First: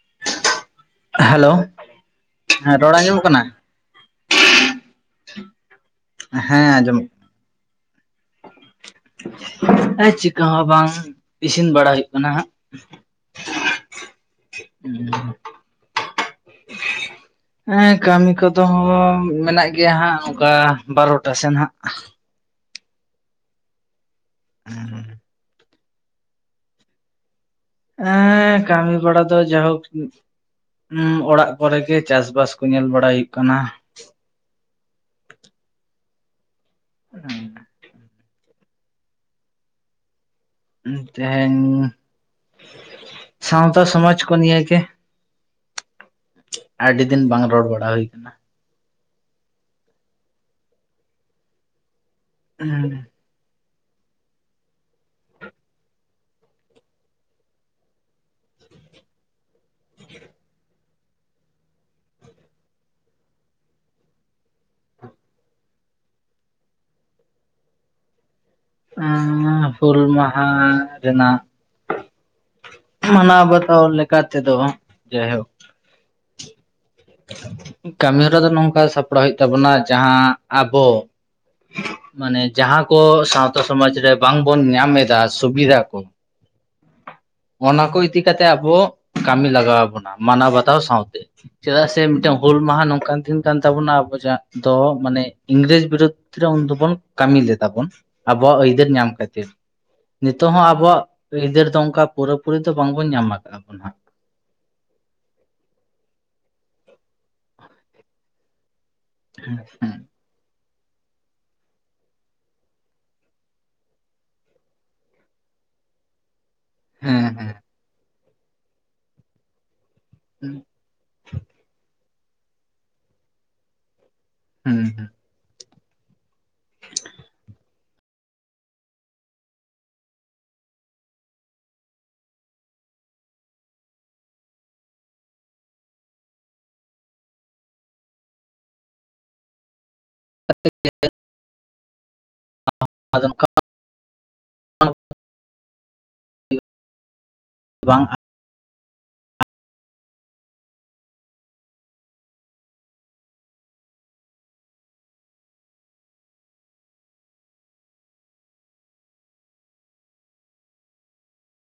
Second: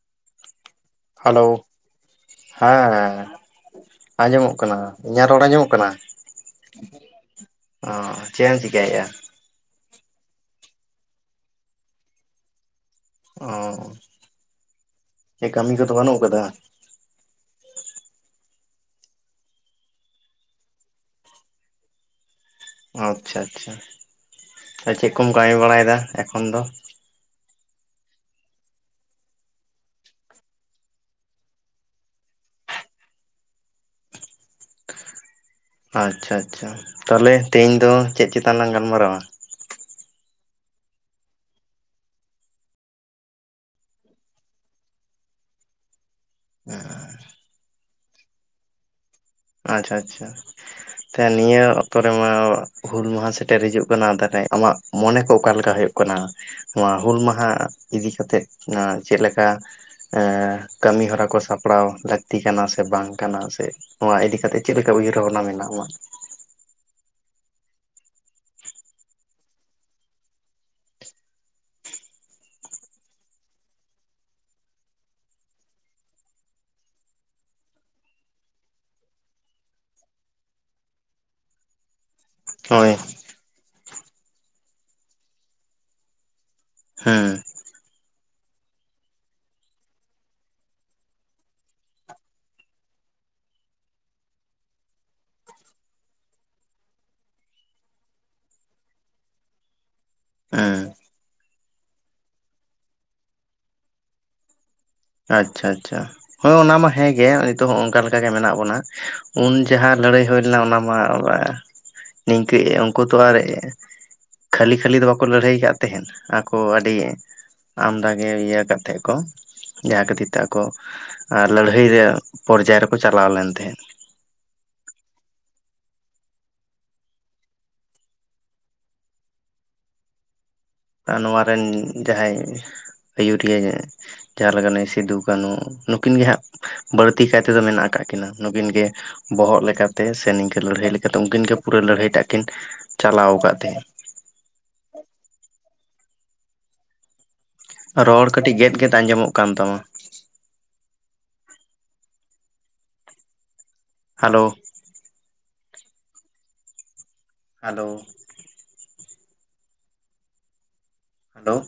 [inaudible] Hello hello ᱦᱮᱸ ᱨᱚᱲ ᱦᱮᱸ ᱟᱸᱡᱚᱢᱚᱜ ᱠᱟᱱᱟ ᱟᱸᱡᱚᱢᱚᱜ ᱠᱟᱱᱟ ᱤᱧᱟᱹᱜ ᱨᱚᱲ ᱟᱸᱡᱚᱢᱚᱜ ᱠᱟᱱᱟ? ᱦᱮᱸ ᱟᱸᱡᱚᱢᱚᱜ ᱚ ᱪᱮᱫ ᱮᱢ ᱪᱤᱠᱟᱭᱮᱫ-ᱟ? ᱦᱸ ᱪᱤᱟᱹ ᱦᱚᱸ ᱵᱟᱝ ᱤᱥᱤᱱ ᱵᱟᱲᱟ ᱦᱩᱭᱩᱜ ᱠᱟᱱᱟ ᱦᱟᱸᱜ᱾ ᱚ ᱠᱟᱹᱢᱤ ᱠᱚᱫᱚ ᱵᱟᱹᱱᱩᱜ ᱠᱟᱫᱟ? ᱦᱮᱸ ᱠᱟᱹᱢᱤ ᱠᱚᱫᱚ ᱢᱮᱱᱟᱜ ᱜᱮᱭᱟ ᱦᱟᱸᱜ ᱚᱱᱠᱟ ᱵᱟᱨᱚᱴᱟ ᱥᱮᱱ ᱦᱟᱸᱜ ᱟᱪᱷᱟ ᱟᱪᱷᱟ ᱪᱮᱫ ᱠᱚᱢ ᱠᱟᱹᱢᱤ ᱵᱟᱲᱟᱭᱮᱫᱟ ᱮᱠᱷᱚᱱ ᱫᱚ? ᱦᱮᱸ ᱠᱟᱹᱢᱤ ᱵᱟᱲᱟᱟ ᱫᱚ ᱡᱟᱭᱦᱳᱠ ᱚᱲᱟᱜ ᱠᱚᱨᱮᱜᱤ ᱪᱟᱥ ᱵᱟᱥ ᱠᱚ ᱧᱮᱞ ᱵᱟᱲᱟᱭ ᱦᱩᱭᱩᱜ ᱠᱟᱱᱟ ᱟᱪᱪᱷᱟ ᱟᱪᱪᱷᱟ ᱛᱟᱦᱚᱞᱮ ᱛᱮᱦᱮᱧ ᱫᱚ ᱪᱮᱫ ᱪᱮᱛᱟᱱ ᱞᱟᱝ ᱜᱟᱞᱢᱟᱨᱟᱣᱟ ᱤᱧ ᱛᱮᱦᱮᱱᱻᱻᱻ ᱥᱟᱶᱛᱟ ᱥᱚᱢᱟᱡᱽᱠᱚ ᱱᱤᱭᱟ ᱜᱮ ᱟᱹᱰᱤ ᱫᱤᱱ ᱵᱟᱝ ᱨᱚᱲ ᱵᱟᱲᱟ ᱦᱩᱭ ᱟᱠᱟᱱᱟ᱾ ᱟᱪᱷᱟ ᱪᱷᱟ ᱱᱤᱭᱟᱹ ᱚᱠᱛᱚ ᱨᱮᱢᱟ ᱦᱩᱞ ᱢᱟᱦᱟ ᱥᱮᱴᱮᱨ ᱦᱤᱡᱩᱜ ᱚᱱᱟ [inaudible] ᱟᱢᱟᱜ ᱢᱚᱱᱮ ᱠᱚ ᱚᱠᱟᱞᱮᱠᱟ ᱦᱩᱭᱩᱜ ᱠᱟᱱᱟ? ᱱᱚᱣᱟ ᱦᱩᱞ ᱢᱟᱦᱟ ᱤᱫᱤ ᱠᱟᱛᱮᱫ ᱦᱟᱸᱜ ᱪᱮᱫᱞᱮᱠᱟ? ᱠᱟᱹᱢᱤᱦᱚᱨᱟ ᱠᱚ ᱥᱟᱯᱲᱟᱣ ᱞᱟᱹᱠᱛᱤ ᱠᱟᱱᱟ ᱥᱮ ᱵᱟᱝ ᱠᱟᱱᱟ ᱥᱮ ᱱᱚᱣᱟ ᱤᱫᱤ ᱠᱟᱛᱮᱫ ᱪᱮᱫ ᱞᱮᱠᱟ ᱩᱭᱦᱟᱹᱨᱵᱷᱟᱵᱱᱟ ᱢᱮᱱᱟᱜ ᱟᱢᱟᱜ? ᱦᱩᱞ ᱢᱟᱦᱟ ᱨᱮᱱᱟᱜ ᱢᱟᱱᱟᱣ ᱵᱟᱛᱟᱣ ᱞᱮᱠᱟ ᱛᱮᱫᱚ ᱡᱟᱭᱦᱳᱠ ᱠᱟᱹᱢᱤᱦᱚᱨᱟ ᱫᱚ ᱱᱚᱝᱠᱟ ᱥᱟᱯᱲᱟᱣ ᱦᱩᱭᱩᱜ ᱛᱟᱵᱚᱱᱟ ᱡᱟᱦᱟᱸ ᱟᱵᱚ ᱢᱟᱱᱮ ᱡᱟᱦᱟᱸ ᱦᱳᱭ ᱠᱚ ᱥᱟᱶᱛᱟ ᱥᱚᱢᱟᱡ ᱨᱮ ᱵᱟᱝᱵᱚᱱ ᱧᱟᱢ ᱮᱫᱟ ᱥᱩᱵᱤᱫᱟ ᱠᱚ ᱦᱮᱸ ᱚᱱᱟ ᱠᱚ ᱤᱫᱤ ᱠᱟᱛᱮᱜ ᱟᱵᱚ ᱠᱟᱹᱢᱤ ᱞᱟᱜᱟᱣᱵᱚᱱᱟ ᱢᱟᱱᱟᱣ ᱵᱟᱛᱟᱣ ᱥᱟᱶᱛᱮ ᱪᱮᱫᱟᱜ ᱥᱮ ᱢᱤᱫᱴᱟᱝ ᱦᱩᱞ ᱢᱟᱦᱟ ᱱᱚᱝᱠᱟᱱ ᱫᱤᱱ ᱠᱟᱱ ᱛᱟᱵᱚᱱᱟ ᱟᱵᱚ ᱡᱟᱦᱟᱸ ᱫᱚ ᱢᱟᱱᱮ ᱤᱝᱨᱮᱡ ᱵᱤᱨᱩᱫᱷ ᱩᱱ ᱫᱚᱵᱚᱱ ᱠᱟᱹᱢᱤ ᱞᱮᱫᱟᱵᱚᱱ ᱟᱵᱚᱣᱟᱜ ᱟᱹᱭᱫᱟᱹᱨ ᱧᱟᱢ ᱠᱷᱟᱹᱛᱤᱨ ᱱᱤᱛᱚᱜ ᱦᱚᱸ ᱦᱩᱸ ᱟᱵᱚᱣᱟᱜ ᱟᱹᱭᱫᱟᱹᱨ ᱫᱚ ᱚᱱᱠᱟ ᱯᱩᱨᱟᱹᱯᱩᱨᱩᱨᱤ ᱫᱚ ᱵᱟᱝᱵᱚᱱ ᱧᱟᱢ ᱠᱟᱜ-ᱟ ᱵᱚᱱ ᱧᱟᱢ ᱟᱠᱟᱫᱟ ᱦᱟᱸᱜ ᱟᱪᱪᱷᱟ ᱟᱪᱪᱷᱟ ᱦᱚᱭ ᱚᱱᱟ ᱢᱟ ᱦᱮᱸᱜᱮ ᱱᱤᱛᱚᱜ ᱦᱚᱸᱜ ᱚᱱᱠᱟᱜ ᱜᱮ ᱢᱮᱱᱟᱜ ᱵᱚᱱᱟ ᱩᱱ ᱡᱟᱦᱟᱸ ᱦᱮᱸ ᱞᱟᱹᱲᱟᱹᱭ ᱦᱩᱭ ᱞᱮᱱᱟ ᱚᱱᱟ ᱢᱟ ᱱᱤᱝᱠᱟᱹ ᱩᱱᱠᱩ ᱛᱚ ᱟᱨ ᱠᱷᱟᱹᱞᱤ ᱠᱷᱟᱹᱞᱤ ᱫᱚ ᱵᱟᱠᱚ ᱞᱟᱹᱲᱦᱟᱹᱭᱟ ᱠᱟᱫ ᱛᱟᱦᱮᱱ ᱟᱠᱚ ᱟᱹᱰᱤ ᱦᱮᱸ ᱟᱢᱫᱟ ᱜᱮ ᱤᱭᱟᱹ ᱠᱟᱛᱮ ᱠᱚ ᱡᱟᱦᱟᱸ ᱠᱷᱟᱹᱛᱤᱨ ᱛᱮ ᱦᱮᱸ ᱟᱠᱚ ᱟᱨ ᱞᱟᱹᱲᱦᱟᱹᱭ ᱨᱮᱭᱟᱜ ᱯᱚᱨᱡᱟ ᱨᱮᱠᱚ ᱪᱟᱞᱟᱣ ᱞᱮᱱ ᱛᱟᱦᱮᱸᱫ ᱦᱩᱸ ᱦᱩᱸ [inaudible] ᱱᱚᱣᱟ ᱨᱮᱱ ᱡᱟᱦᱟᱸᱭ ᱟᱹᱭᱩᱨᱤᱭᱟᱹ ᱡᱟᱦᱟᱸ ᱞᱮᱠᱟ ᱱᱩᱭ ᱥᱤᱫᱩ ᱠᱟᱹᱱᱦᱩ ᱱᱩᱠᱤᱱ ᱜᱮ ᱦᱟᱸᱜ ᱵᱟᱹᱲᱛᱤ ᱠᱟᱭ ᱛᱮᱫᱚ ᱢᱮᱱᱟᱜ ᱟᱠᱟᱫ ᱠᱤᱱᱟᱹ ᱱᱩᱠᱤᱱ ᱜᱮ ᱵᱚᱦᱚᱜ ᱞᱮᱠᱟᱛᱮ ᱥᱮ ᱱᱤᱝᱠᱟᱹ ᱞᱟᱹᱲᱦᱟᱹᱭ ᱞᱮᱠᱟᱛᱮ ᱩᱱᱠᱤᱱ ᱜᱮ ᱯᱩᱨᱟᱹ ᱞᱟᱹᱲᱦᱟᱹᱭ ᱴᱟᱜ ᱠᱤᱱ ᱪᱟᱞᱟᱣ ᱟᱠᱟᱫ ᱛᱟᱦᱮᱸᱱᱟ ᱵᱟᱝ ᱨᱚᱲ ᱠᱟᱹᱴᱤᱡ ᱜᱮᱫᱜᱮᱫ ᱟᱸᱡᱚᱢᱚᱜ ᱠᱟᱱ ᱛᱟᱢᱟ ᱦᱮᱞᱳ ᱦᱮᱞᱳ ᱦᱮᱞᱳ